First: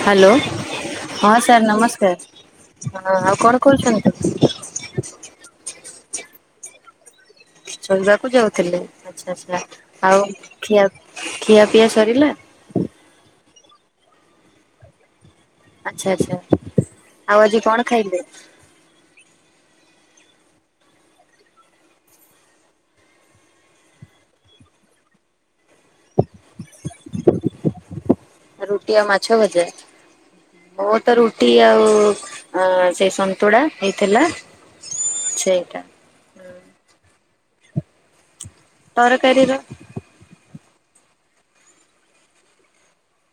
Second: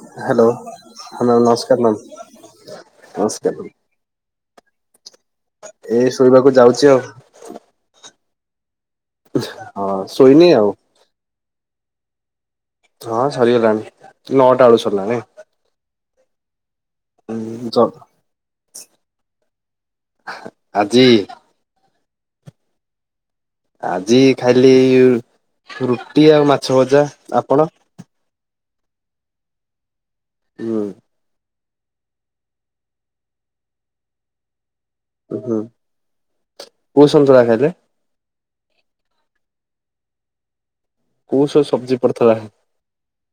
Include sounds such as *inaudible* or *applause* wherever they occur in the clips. Hello ହଁ sir ନମସ୍କାର, ହଁ ଆଉ ନମସ୍କାର କଣ ମ୍ୟାମ୍ କରୁଛନ୍ତି? *inaudible* ଏଇ ଶୋଇବାକୁ ଯାଉଛି ଆଉ ଶୋଇବାକୁ ଯାଉଥିଲେ ଆଛା ଆଚ୍ଛା ହଁ ଆଉ ଶୋଇନି ଖିଆ ଖିଆ ପିଆ ସରିଲା ହଁ ସରି ଗଲାଣି ନଅଟାଆଳୁ ସାରିଲାଣି ଆଚ୍ଛା ଆଚ୍ଛା ଆଉ ଆଜି ଜ କଣ ଖାଇଲେ ଆଜି ଆଜି ଖାଇଲି ରୁଟି ଆଉ ମାଛ ଭଜା ଆପଣ ରୁଟି ଆଉ ମାଛ ଭଜା ହୁଁ ଓ ତ ରୁଟି ଆଉ ସେ ସନ୍ତୁଳା ହେଇଥିଲା ହୁଁ ସେଇଟା କୋଉ ସନ୍ତୁଳା ଖାଇଲେ ତର କରୀର କୋଉ ସବୁ ସବଜି ପଡିଥିଲା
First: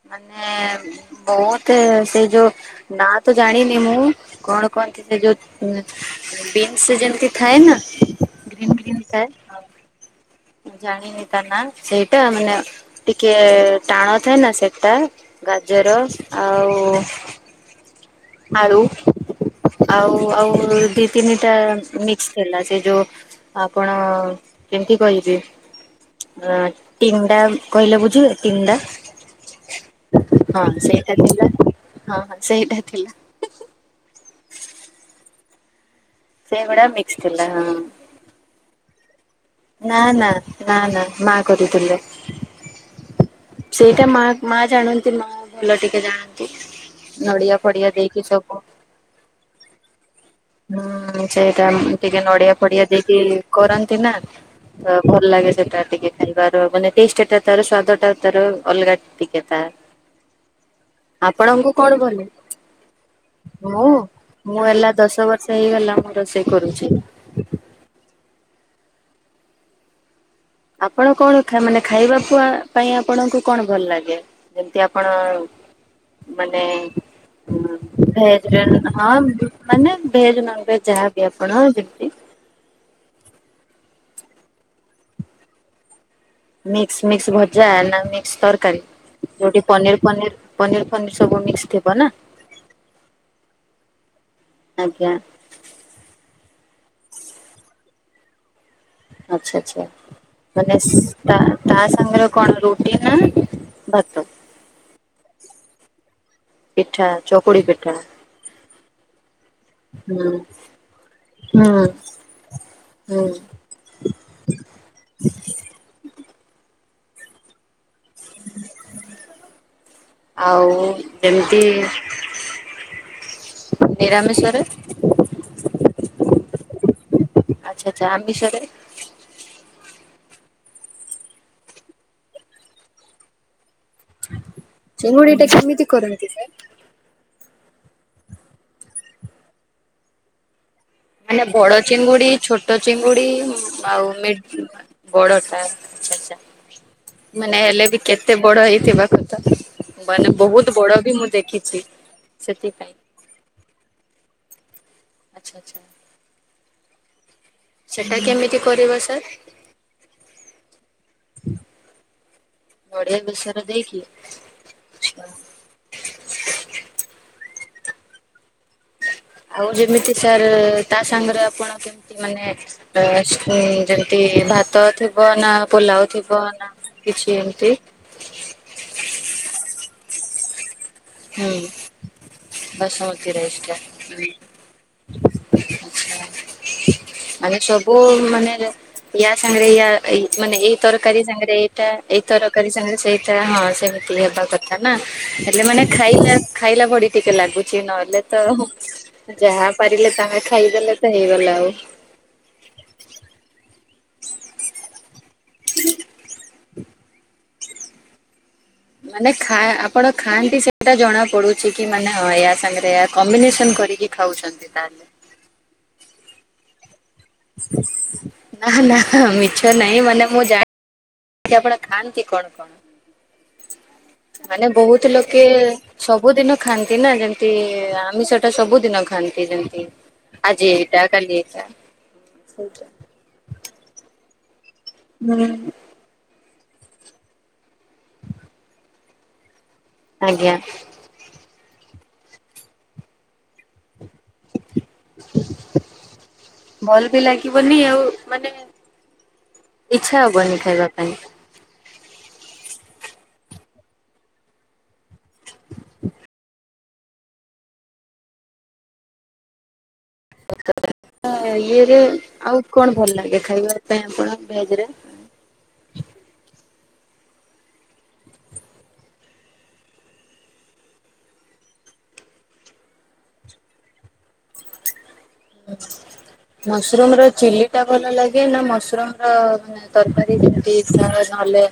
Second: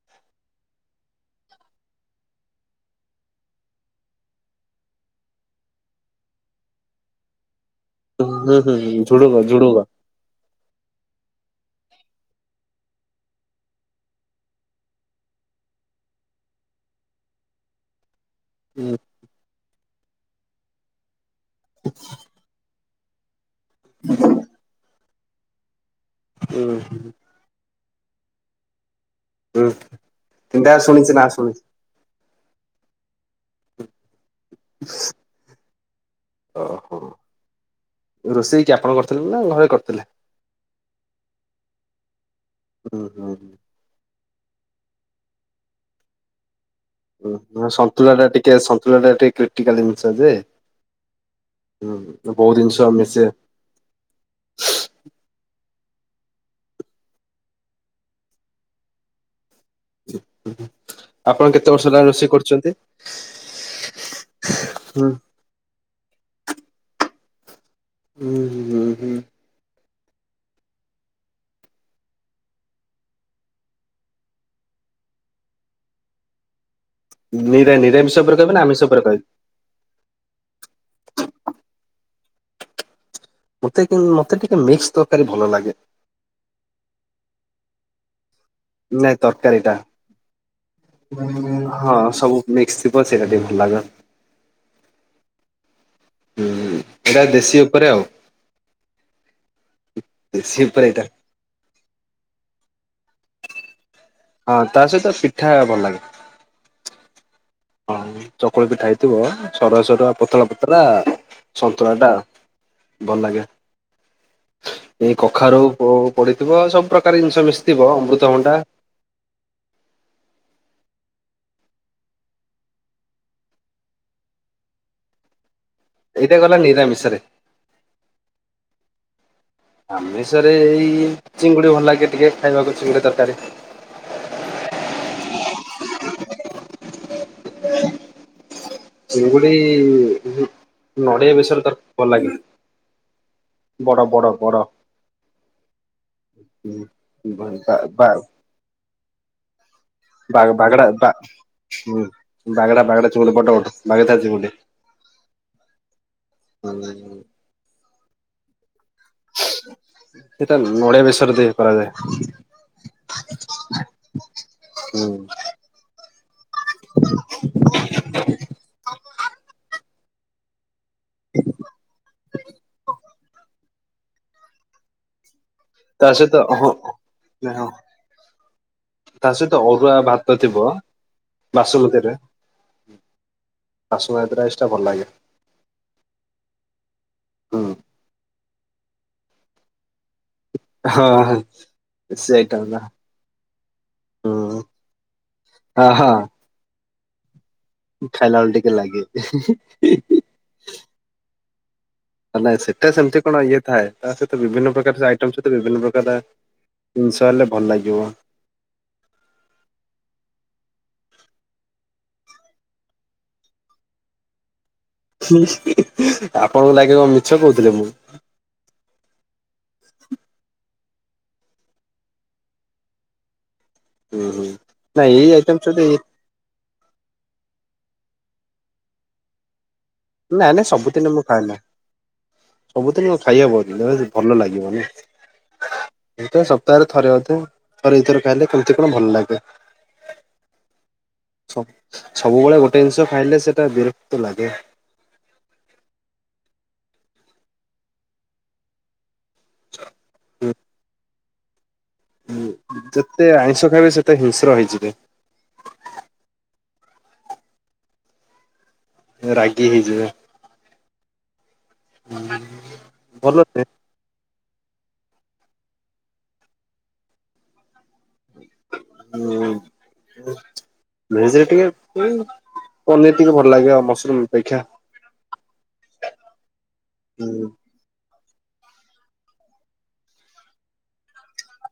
ମାନେ ବହୁତ ସେ ଯୋଉ ନା ତ ଜାଣିନି ମୁଁ କଣ କହନ୍ତି ସେ ଯୋଉ ବିନ୍ସ ଯେମିତି ଥାଏ ନା ହଁ ହୁଁ ଗ୍ରୀନ୍ ହୁଁ ଗ୍ରୀନ୍ ହୁଁ ଥାଏ ଝୁଡୁଗ ଝୁଡୁଗ ଜାଣିନି ତା ନା ସେଇଟା ମାନେ ଟିକେ ଟାଣ ଥାଏ ନା ସେଟା ଗାଜର ଆଉ ଆଳୁ ହୁଁ ଆଉ ଆଉ ତିନିଟା ମିକ୍ସ ଥିଲା ସେ ଯୋଉ ଆପଣ କେମିତି କଇଜି ହୁଁ ଆଟି ଗୁଣ୍ଡା କହିଲେ ବୁଝିବେ ତିନିଟା ହୁଁ ହଁ ତିନିଟା ଶୁଣିଛି ସେଇଟା ନା ଥିଲା ଶୁଣିଛି। ହଁ ହଁ ସେଇଟା ଥିଲା ସେଇଗୁଡ଼ା ଓହୋ ମିକ୍ସ ଥିଲା ହ ରୋଷେଇ କି ଆପଣ କରିଥିଲେ ନା ଘରେ କରିଥିଲେ? ନା ନା ନା ନା ମା କରି ଥିଲେ ହ ହୁଁ ହୁଁ ହ ମା ଜାଣନ୍ତି ମା ଭୁଲ ଟିକେ ଜାଣନ୍ତି ନଡିଆ ଫଡିଆ ସନ୍ତୁଳା ଦେଇକି ଟା ସବୁ ଟିକେ ସନ୍ତୁଳା ଟା ଟିକେ କ୍ରିଟିକାଲ ଜିନିଷ ଯେ ହୁଁ ସେଇଟା ହୁଁ ଟିକେ ବହୁତ ନଡିଆ ଜିନିଷ ଫଡିଆ ଦେଇକି ମିଶେ କରନ୍ତି ନା ତ ଭଲ ଲାଗେ ସେ ସେଟା ଟିକେ ଖାଇବାର ମାନେ ଟେଷ୍ଟ ଟା ତାର ସ୍ଵାଦ ଟା ତାର ଅଲଗା ଟିକେ। ତା ଆପଣ ଆପଣଙ୍କୁ କେତେ ବର୍ଷ କଣ ହେଲା ଭଲ ରୋଷେଇ କରୁଚନ୍ତି? ମୁଁ ମୁଁ ହେଲା ଦଶ ବର୍ଷ ହେଇଗଲା ମୁଁ ରୋଷେଇ କରୁଛି। ହୁଁ ହୁଁ ହୁଁ ହୁଁ। ଆପଣ କଣ ଖା ମାନେ ଖାଇବା ପୁଆ ପାଇଁ ଆପଣଙ୍କୁ କଣ ଭଲ ଲାଗେ ଯେମତି ଆପଣ ମାନେ ନିରା ଉଁ ନିରାମିଷ ଉପରେ କହିବେ ଭେଜ ନା ଆମିଷ ରେ ଉପରେ ହଁ କହିବେ? ମାନେ ଭେଜ ନନଭେଜ ଯାହାବି ଆପଣ ଯେମତି? ମତେ କି ମତେ ଟିକେ ମିକ୍ସ ତରକାରୀ ଭଲ ଲାଗେ। ମିକ୍ସ ମିକ୍ସ ଭଜା ନା ମି କ୍ସ ତରକାରୀ ଯୋଉଟି ପନିର ପନିର ପନିର ଫନିର ଉଁ ସବୁ ମିକ୍ସ ଥିବ ହଁ ନା ସବୁ ମିକ୍ସ ଥିବ ସେଇଟା ଟିକେ ଭଲ ଲାଗେ। ଆଜ୍ଞା ଉଁ ଏଇଟା ଦେଶୀ ଉପରେ ଆଉ। ଆଚ୍ଛା ଆଚ୍ଛା ଦେଶୀ ମାନେ ଉପରେ ସ ଏଇଟା ତା ତା ସାଙ୍ଗରେ ଆଉ କଣ ରୁ ଟି ନା ଭାତ? ହଁ ତା ସହିତ ପିଠା। ଭଲ ଲାଗେ। ପିଠା ଚକୁଳି ପିଠା ହଁ ଚକୁଳି ପିଠା ହେ ଇଥିବ ସରୁୁଆ ସରୁଆ ହୁଁ ପତଳା ପତରା ହୁଁ ସନ୍ତୁଳା ଟା ଭଲ ହୁଁ। ଲାଗେ। ଏଇ କଖାରୁ ପ ପଡିଥିବ ସବୁ ପ୍ରକାର ଜିନିଷ ମିଶିଥିବ ଅ ଆଉ ଯେମିତି ନିରାମିଷ ରେ? ଏଇଟା ଗଲା ନିରାମିଷରେ। ଆଚ୍ଛା ଆଚ୍ଛା ଆମିଷରେ? ଆମିଷରେ ଏଇ ଚିଙ୍ଗୁଡି ଭଲ ଲାଗେ ଟିକେ ଖାଇବାକୁ ଚିଙ୍ଗୁଡି ତରକାରୀ। ଚିଙ୍ଗୁଡି ଟା କେମିତି କରନ୍ତି ବା? ଚିଙ୍ଗୁଡି ଉ ଉଁ ମାନେ ବଡ ଚିଙ୍ଗୁଡି ଛୋଟ ଚିଙ୍ଗୁଡି ଉଁ ବଡ ଆଉ ବଡ ମି ବଡ। ବଡଟା ଆଚ୍ଛା ଆଚ୍ଛା ବା ମାନେ ହେଲେ ବି ବା କେତେ ବଡ ହେଇଥିବା କଥା ମାନେ ବା ବହୁତ ବାଗଡା ବଡ ବା ବି ମୁଁ ଦେଖିଛି ହୁଁ ବାଗଡା ସେଥିପାଇଁ? ବାଗଡା ଚିଙ୍ଗୁଡି ବଡ *unintelligible* ଚିଙ୍ଗୁଡି ଆଚ୍ଛା ଆଚ୍ଛା। ହୁଁ ହୁଁ। ସେଇଟା କେମିତି କରିବ ସାର? ସେଟା ନଡିଆ ବେସର ଦେଇ କରାଯାଏ ନଡିଆ ବେସର ଦେଇକି? ହୁଁ ଆଉ ଯେମିତି ସାର ତା ସାଙ୍ଗରେ ଆପଣ କେମିତି ମାନେ ଅ ଉଁ ଯେମତି ଭାତ ଥିବ ନାଁ ତା ସହିତ ପୋଲାଉଥିବ ହଁ ନା କିଛି ହଁ ଏମିତି ତା ସହିତ ଅରୁଆ ଭାତ ଥିବ ହୁଁ ବାସୁମତୀରେ ବସୁମତୀ ରାଇସି ଟା ବାସୁମତୀ ରାଇସ୍ ଟା ଭଲ ଲାଗେ। *inaudible* ମାନେ ହୁଁ ସବୁ ମାନେ *inaudible* ୟା ସାଙ୍ଗରେ ୟା ଏଇ ମାନେ ଏଇ ତରକାରୀ ହଁ ସାଙ୍ଗରେ ଏଇଟା ଏଇ ସେଇଟା ତରକାରୀ ନା ସାଙ୍ଗରେ ସେଇଟା ହଁ ସେମିତି ହେବା ହୁଁ କଥା ନା ହେଲେ ମାନେ ହଁ ହଁ ଖାଇଲା ଖାଇଲା ପରି ଟିକେ ଲାଗୁଛି କିଛି ନହେଲେ ଖାଇଲା ବେଳେ ଟିକେ ଲାଗେ। ତ ଯାହା ପାରିଲେ ତାହା ଖାଇଦେଲେ ତ ହେଇଗଲା ଆଉ *inaudible* ନାଇଁ ସେଇଟା ସେମିତି କଣ ଇଏ ଥାଏ ତା ସହିତ ବିଭିନ୍ନ ପ୍ରକାର ଆଇଟ ତା ସହିତ ବିଭିନ୍ନ ପ୍ରକାର ଜିନିଷ ହେଲେ ଭଲ ଲାଗିବ। ମାନେ ଖା ଆପଣ ଖାଆନ୍ତି ସେଟା ଜଣା ପଡୁଛି କି ମାନେ ହଁ ୟା ସାଙ୍ଗରେ କମ୍ବିନେସନ କରିକି ଖାଉଛନ୍ତି ତାହେଲେ। ହୁଁ ହୁଁ ଆପଣଙ୍କୁ ଲାଗିବ ମି ନାଁ ନାଁ ହୁଁ ମିଛ ନାହିଁ ମାନେ ମୁଁ ଜାଣି କି ଆପଣ ଖାଆନ୍ତି କଣ କଣ? ହୁଁ ହୁଁ। ମାନେ ବହୁତ ନାଇଁ ଏଇ ଲୋକେ ଆଇଟମ ସହିତ ଏ ସବୁଦିନ ଖାଆନ୍ତି। ବିନା ଯେମିତି ଆମିଷଟା ସବୁଦିନ ଖାଆନ୍ତି ଯେମତି ନାଁ ନାଁ ସବୁଦିନ ମୁଁ ଖାଏ ନାଁ ସେଇଟା। ସବୁଦିନ କଣ ଖାଇହେବ କି ଭଲ ଲାଗିବନି। ହୁଁ। ସପ୍ତାହ ରେ ଥରେ ଅଧେ ଥରେ ଦିଥର ଖାଇଲେ କେମିତି କଣ ଭଲ ଲାଗେ। ଆଜ୍ଞା। ସବ ସବୁବେଳେ ଗୋଟେ ଜିନିଷ ଖାଇଲେ ସେଟା ବିରକ୍ତ ଲାଗେ। ଭଲ ବି ଲାଗିବନି ଆଉ ମାନେ ଇଚ୍ଛା ହବନି ଖାଇବା ପାଇଁ। ହୁଁ ଯେତେ ଆଇଁଷ ଖାଇବେ ସେତେ ହିଂସ୍ର ହେଇଯିବେ। *unintelligible* ରାଗି ହେଇଯିବେ *inaudible* ଇଏରେ ଆଉ କଣ ଭଲ ଲାଗେ ଖାଇବା ପାଇଁ ଆପଣ ଭେଜରେ *inaudible* ହୁଁ ଭେଜ୍ ଟିକେ ପୁଣି ପନିର ଟିକେ ଭଲ ଲାଗେ ଆଉ ମସରୁମ ଅପେକ୍ଷା ମସରୁମୁର ହୁଁ ଚିଲି ଟା ଭଲ ଲାଗେ ଗେ ନା ମସୁରୁମ୍ ତରକାରୀ ଯେମତି ଫ୍ରା ନହେଲେ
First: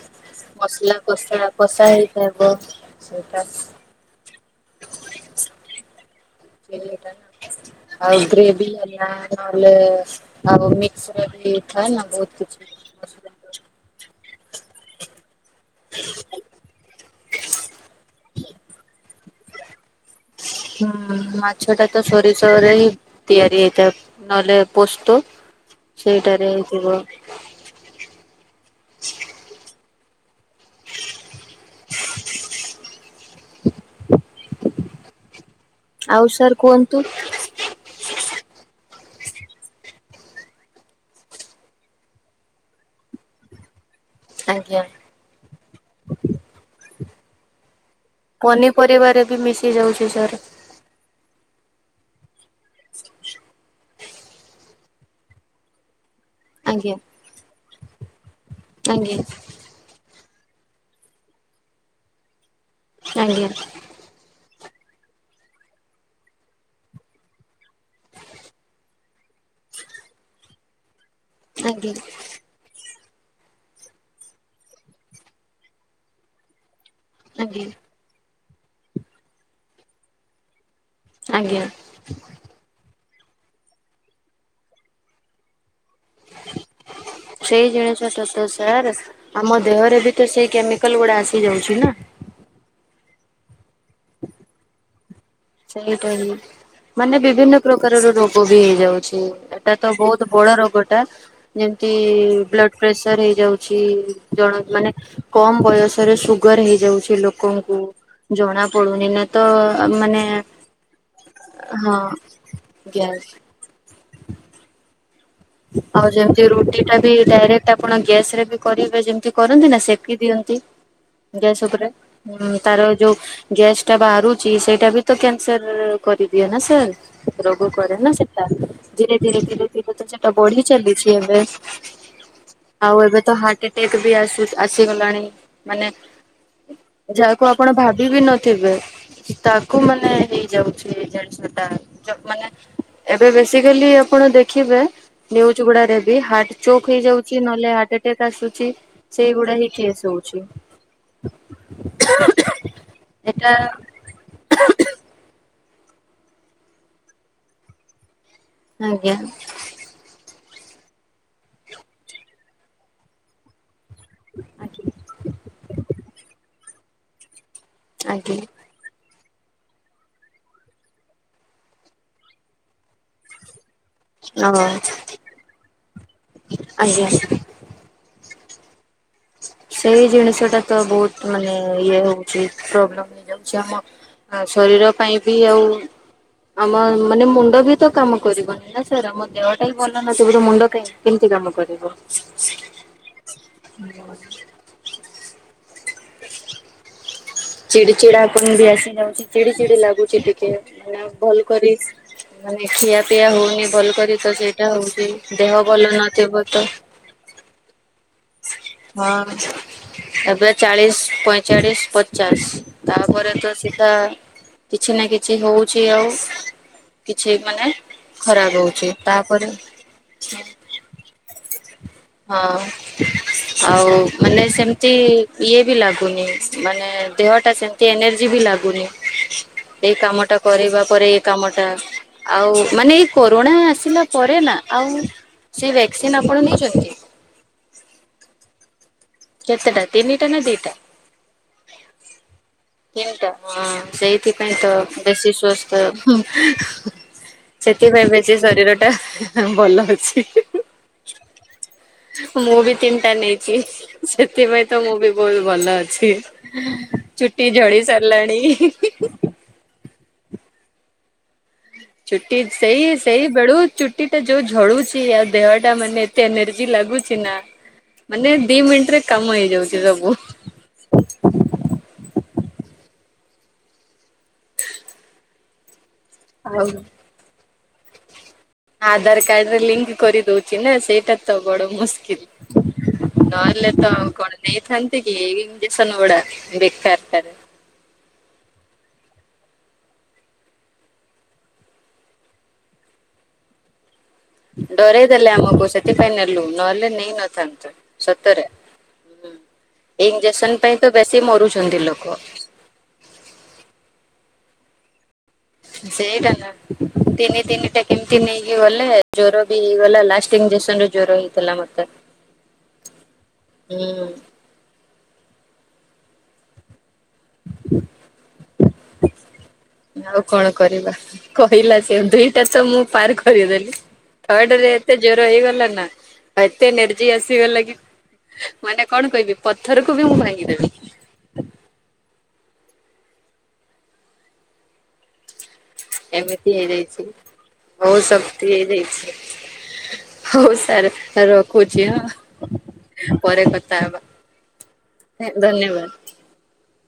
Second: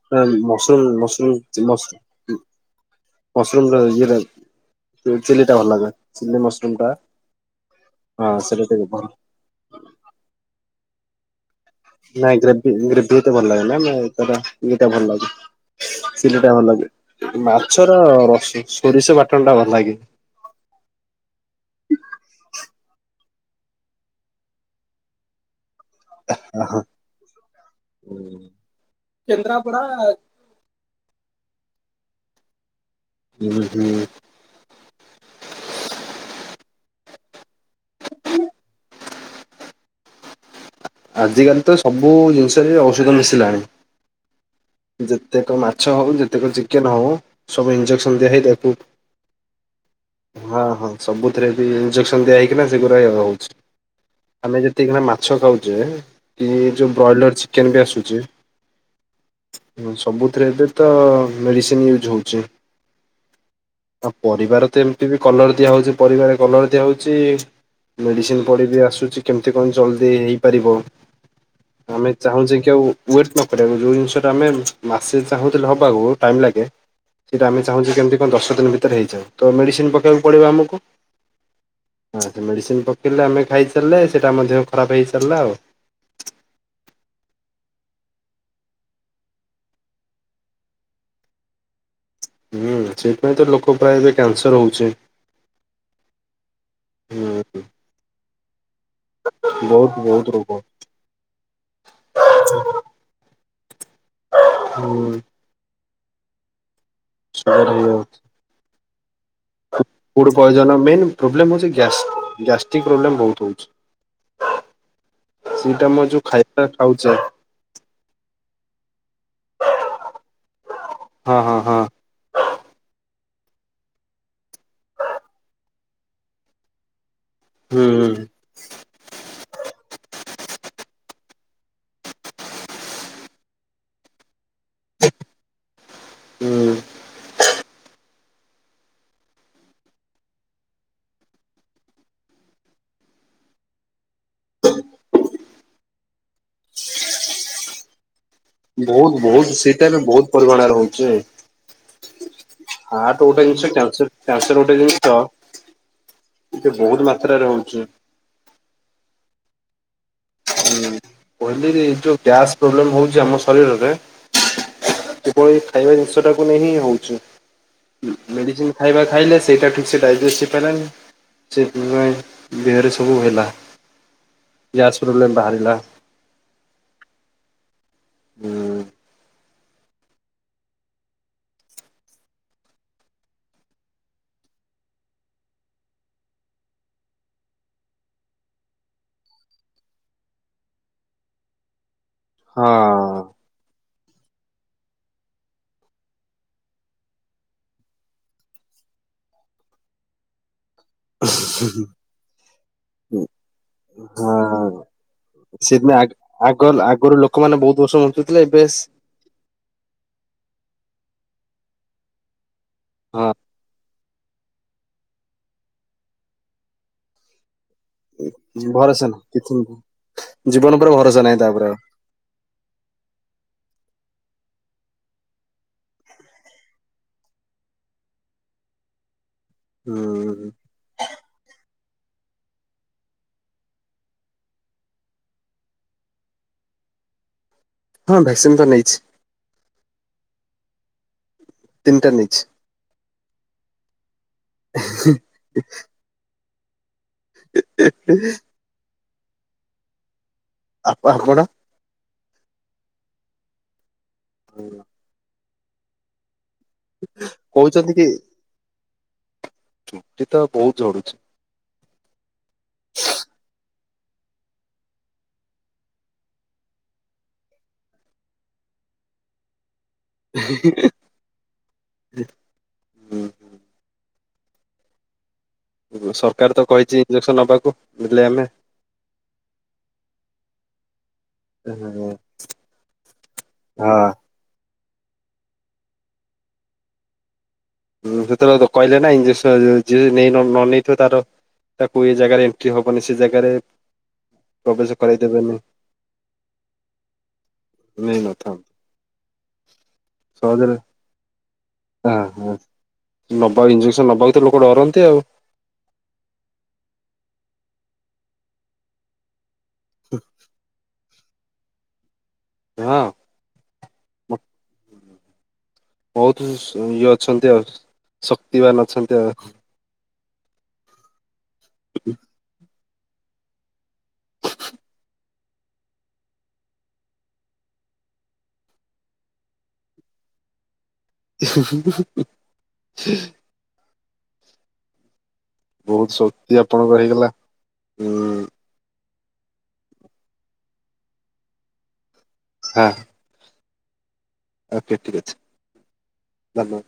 ମସଲା ମସରୁମ କଷା ମସରୁମ କଷା ମସ ହେଇଥିବ ସେଇଟା। ଚିଲିଟା ଭଲ ଲାଗେ। ଚିଲି ମସରୁମ ଟା ଚିଲିଟା ବେଷ୍ଟ ଆଉ ହଁ ସେଇଟା ଟିକେ ଭଲ ଗ୍ରେଭିବଲା ନ ଆଉ ମି ସରି ନାଇଁ ଗ୍ରେଭି ଗ୍ରେଭି ଏତେ ଭଲ ଲାଗେ ନା ଏଇ କର। ଚିଲି ଟା ଭଲ ଲାଗେ। ଚିଲି ଟା ଭଲ ଲାଗେ। ମାଛର ରସ ସୋରିଷ ବା ଟଣ ଟା ଭଲ ଲାଗେ। ହୁଁ ମାଛ ଟା ତ ସୋରିଷରରେ ହିଁ ତିଆରି ହେଇଥାଏ, ନହେଲେ ପୋସ୍ତ ସେଇଟାରେ ହଁ। ହେଇଥିବ। କେନ୍ଦ୍ରାପଡ଼ା ଆ ହ *inaudible* ହୁଁ ହୁଁ। ଆଉ ସାର୍ କୁହନ୍ତୁ। ଆଜିକାଲି ତ ସବୁ ଜିନିଷରେ ଔଷଧ ମିଶିଲାଣି। ଆଜ୍ଞା। ଯେତେକ ମାଛ ହଉ ଯେତେକ ଚିକେନ ହଉ ସବୁ ଇନଞ୍ଜେକ୍ସନ ପନିପରିବାରେ ବି ମିଶି ଯାଉଛି ସାର। ସେଥିରେ ବି ଇନଜେକ୍ସନ ଦିଆ ହେଇକିନା ସେଗୁରା ହଉଛି ଆମେ ଯେତିିକିନା ମାଛ ଖାଉଛେ କି ଏ ଯୋଉ ଆଜ୍ଞା ବ୍ରଏଲର ଚିକେନ ବି ଆସୁଛି ଆଜ୍ଞା ସବୁଥିରେ ଏବେ ତ ମେଡିସିନ ୟୁଜ ହଉଛି। ଆଜ୍ଞା ଅ ପରିବାରେ ତ ଏମିତି ବି କଲର ଦିଆହେଉଛି, ପରିବାରେ କଲର ଦିଆହଉଛି, ମେଡିସିନ ପଡି ବିି ଆସୁଛି। କେମତି କଣ ଜଲଦି ହେଇପାରିବ? ଆଜ୍ଞା ଆମେ ଚାହୁଁଛେ କି ଆଉ ୱେଟ ନକରିବାକୁ ଯଉ ଜିନିଷ ଆମେ ମାସେ ଚାହୁଁଥିଲେ ହବାକୁ ଟାଇମ୍ ଲାଗେ ସେଇଟା ଆମେ ଆଜ୍ଞା ଚାହୁଁଛେ କେମିତି ଆ ଦଶ ଦିନ ଭିତରେ ହେଇଯାଉ ତ ମେଡିସିନ ପକାଇବାକୁ ପଡିବ ଆମକୁ ଆଜ୍ଞା ଆ ମେଡିସିନ ପ ପକେଇଲେ ଆମେ ଖାଇଚାଲିଲେ ସେଇଟା ଆମ ଦେହ ଖରାପ ହେଇଚାଲିଲା ଆଉ। ସେଇ ଜିଣିଷତ ତ ସାର୍ ଆମ ଦେହରେ ବି ତ ସେଇ କେମିକାଲ ଗୁଡା ଆସିଯାଉଛି ନା। ହୁଁ ସେଇଥିପାଇଁ ତ ଲୋକ ପ୍ରାୟ ଏବେ କ୍ୟାନସର ହଉଛି। ସେଇଟା ହିଁ ମାନେ ହୁଁ ବିଭିନ୍ନ ପ୍ରକାରର ରୋ ଗବି ହେଇଯାଉଛି ଏଟା ତ ବହୁତ ବଡ ରୋଗଟା ଯେମିତି ବ୍ଲଡ ପ୍ରେସର ହେଇଯାଉଛି ଜଣ ମାନେ କମ ବୟସ ଥରେ ସୁଗର ହେଇଯାଉ ଛି ସୁଗାର ଲୋକଙ୍କୁ ହେଇଯାଉଛି। ଜଣା ପ ପ *unintelligible* ତ ମାନେ ଫୁଡ ପଏଜନ ମେନ୍ ପ୍ରୋବ୍ଲେମ୍ ହଉଛି ହଁ ଗ୍ୟାସ ଗ୍ୟାଷ୍ଟ୍ରିକ୍ ପ୍ରୋବ୍ଲେମ ଗ୍ୟାସ୍। ବହୁତ ହଉଛି। ସେଇଟା ଆମ ଆଉ ଯୋଉ ଯେମତି ଖାଇବା ରୁଟି ଟା ବି ଖାଉଛେ ଡାଇରେକ୍ଟ ଆପଣ ଗ୍ୟାସ ରେ ବି କରିବେ ଯେମତି କରନ୍ତି ନା ସେକି ଦିଅନ୍ତି ହଁ ଗ୍ୟାସ ହଁ ହଁ ଉପରେ ତାର ଯୋଉ ଗ୍ୟାସ୍ ଟା ବାହାରୁଛି ସେଇଟା ବି ତ କ୍ୟାନସେର-ର-ର କରିଦିଏ ନା ସାର୍। ରୋଗ କରେ ହୁଁ। ନା ସେଟା ଧୀରେ ଧୀରେ ଧୀରେଧି ପ *unintelligible* ତ ବଢି ଚାଲିଛି ଏବେ ଆଉ ଏବେ ତ ହାର୍ଟ ଏଟାକ ବି ଆସୁ ଆସିଗଲାଣି ମାନେ ହୁଁ ଯାାଉ ଆପଣ ଭାବିବି ନଥିବେ ତାକୁ ମାନେ ହେଇଯାଉଛି ଜିନିଷ ଟା ମାନେ ଏବେ ବେସିକାଲି ଆପଣ ଦେଖିବେ ନିଜ୍ୟୁ ଗୁଡ଼ାରେବ ବି ହାର୍ଟ ଚୋକ୍ ହେଇଯାଉଛି ନହେଲେ ହାର୍ଟ ଆଟାକ୍ ଆସୁଛି। ବହୁତ ସେଇଗୁଡା ବହୁତ ହିଁ ସେଇଟ କେସ୍ ବି ବହୁତ ପରିମାଣ ରହୁଛି ଖାଁ ଉଁ ହାର୍ଟ ଗୋଟେ ଜିନିଷ କ୍ୟାନସର ଗୋଟେ ଜିନିଷ ଟିକେ ବହୁତ ମାତ୍ରାରେ ହଉଛି। ଆଜ୍ଞା ହୁଁ। କହିଲି ଯୋଉ ଗ୍ୟାସ ପ୍ରୋବ୍ଲେମ ହଉଛି ଆମ ଶରୀରରେ ଆଜ୍ଞା କିଭଳି ଖାଇବା ଜିନିଷ ଟାକୁ ନେଇ ହିଁ ହଉଛି ହୁଁ ମେଡିସିନ ଖାଇବା ଖାଇଲେ ସେଇଟା ଠିକ ସେ ଡାଇଜେଷ୍ଟ ହେଇପାରିଲାନି ସେଥିାଇ ଦେହରେ ସବୁ ହେଲା ହଁ ଗ୍ୟାସ ପ୍ରୋବ୍ଲେମ ବାହାରିଲା। ଆଜ୍ଞା ହୁଁ ସେଇ ଜିନିଷଟା ତ ବହୁତ ମାନେ ଇଏ ହଉଛି ପ୍ରୋବ୍ଲେମ ହେଇଯାଉଛି ଆମ ଶରୀର ପାଇଁ ବି ଆଉ ଆମ ମାନେ ମୁଣ୍ଡ ବି ତ କାମ କରିବନି ନା ସାର୍ ଆମ ଦେହଟା ହି ଭଲ ନଥିବୋ ତେ ମୁଣ୍ଡ କହି କେମିତି କାମ କରିବ ହଁ *inaudible* ଚିଡି ଚିଡା ଆପଣଙ୍କୁ ବି ଆସି ଯାଉଛି ଚିଡି ଚିଡି ଲାଗୁଛି ଟିକେ ଭଲ କରି ମାନେ ଖିଆ ପିଆ ହଉନି ଭଲ କରି ତ ସେଇଟା ହଁ ହଉଛି ଦେହ ଭଲ ସେଦିନ ଆଗ ନଥିବ ଆଗ ତ ଆଗରୁ ଲୋକମାନେ ବହୁତ ବର୍ଷ ବଞ୍ଚୁଥିଲେ ଏବେ ହଁ ଏବେ ଚାଳିଶ ପଇ ଚାଳିଶ ପ ଚାଳିଷ ହଁ ତାପରେ ତ ସିଧା କିଛି ନା କିଛି ହଉଛି ଆଉ କିଛି ମାନେ ଖରାପ ହଉଛି ଭରସା ନାହିଁ ତାପରେ କିଛି ଜୀବନ ଉପରେ ଭରସା ନାହିଁ ତାପରେ ଆଉ ହଁ ଆଉ ମାନେ ସେମତି ଇଏ ବି ଲାଗୁନି ମାନେ ଦେହଟା ସେମତି ଏନର୍ଜି ବି ଲାଗୁନି। ଏଇ କାମଟା ହୁଁ। କରିବା ପରେ ଏଇ କାମଟା। ଆଉ ମାନେ ଏଇ କୋରୋଣା ଆସିଲା ପରେ ନା ଆଉ ସେ ଭ୍ୟାକ୍ସିନ୍ ଆପଣ ନେଇଛନ୍ତି? ହଁ ଭ୍ୟାକ୍ସିନ୍ ତ ନେଇଛି। କେତେଟା ତିନିଟା ନା ଦିଟା? ତିନିଟା ନେଇଛି ତିନିଟା ହଁ ସେଇ ସେଥିପାଇଁ ତ ବେଶୀ ସ୍ୱସ୍ଥ ହୁଁ । *unintelligible* ସେଥିପାଇଁ ବେଶୀ ଶରୀରଟା ହଁ ଭଲ ଅଛି ହିହିହି ଆପା ଆପଣ। ମୁଁ ବିି ତିନିଟା ନେଇଛି। ସେଥିପାଇଁ ତ ମୁଁ ବି ବୋଲ୍ ଭଲ ଅଛି । ଚୁଟି ଝଡି କହୁଛନ୍ତି କି ସାରିଲାଣି ହିଁହିଁ। *inaudible* ଚୁଟି ତ ବହୁତ ଝଡୁଛି । ଚୁଟି ସେଇ ସେଇ ବେଳୁ ଚୁଟିଟା ଯୋଉ ଝଡୁଛି ଆଉ ଦେହଟା ମାନେ ଏତେ ଏନର୍ଜି ଲାଗୁଛି ନା, ମାନେ ଦି ମିନିଟରେ କାମ ହେଇଯାଉଛି । *unintelligible* ହୁଁ ହୁଁ। ଉଁ ସରକାର ତ ଆଉ କହିଛି ଇଞ୍ଜେକ୍ସନ ନବାକୁ । ନେଲେ ଆମେ। ଆଧାର କାର୍ଡରେ ଲିଙ୍କ୍ କରିଦଉଛି ନା ସେଇଟା। ତ ବଡ ହଁ। ମୁସ୍କିଲ, ନହେଲେ ତ ଆଉ କଣ ନେଇଥାନ୍ତ୍? *inaudible* ଏଇ ଇଞ୍ଜେକସନଗୁଡା ବେକାରଟାରେ ହୁଁ ସେତେବେଳେ ତ କହିଲେ ନା ଇଞ୍ଜେକସନ୍ ଯିଏ ନେଇ ନ ନେଇେଇଥିବ ତାର ତାକୁ ଏ ଜାଗାରେ ଏଣ୍ଟ୍ରି ହବନି ସେ ଜାଗାରେ ପ୍ରବେଶ ଡରେଇ ଦେଲେ କରାଇଦେବେନି ଆମକୁ ସେଥିପାଇଁ ନେଲୁ ନହେଲେ ନେଇ ନଥାନ୍ତୁ ସତରେ ନେଇନଥାନ୍ତୁ ହୁଁ ଇଜେକ୍ସନ୍ ସହଜରେ ପାଇଁ ତ ବେଶୀ ମରୁଛନ୍ତି ଲୋକ। । ନବା ଇଞ୍ଜେକ୍ସନ ନବାକୁ ତ ଲୋକ ଡରନ୍ତି ଆଉ। ସେଇଟା ନା ତିନି ତିନିଟା କେମିତି ନେଇକି ଗଲେ ଜ୍ୱର। ବି ହେଇଗଲା ଲାଷ୍ଟ ଇଞ୍ଜେକ୍ସନରେ ଜ୍ୱର ହେଇ ହେଲା ମତେ। ହଁ ହୁଁ ବହୁତ୍ *unintelligible* ଅଛନ୍ତି ଆଉ ଶକ୍ତିିବାନ୍ ଅଛନ୍ତି ଆଉ। ଆଉ କଣ କରିବା। କହିଲା ସେ ଦିଇଟା ତ ମୁଁ ପାର କରିଦେଲି । ଥାଡ ରେ ଏତେ ଜ୍ୱର ହେଇଗଲା ନା ଏତେ ନେର୍ଜି ଆସିଗଲା କି ମାନେ କଣ କହିବି । ପଥରକୁ ବି ମୁଁ ଭାଙ୍ଗିଦେବି । ବହୁତ ଏମିତି ଶକ୍ତି ଆପଣଙ୍କର ହେଇଯାଇଛି ହେଇଗଲା । ବହୁତ ହୁଁ ଶକ୍ତି ହେଇଯାଇଛି । ହଉ ସାର୍ ରଖୁଚି ହଁ । ପରେ କ ତା ବା ଓ କେ ଠିକ ଅଛି ହାଲୋ।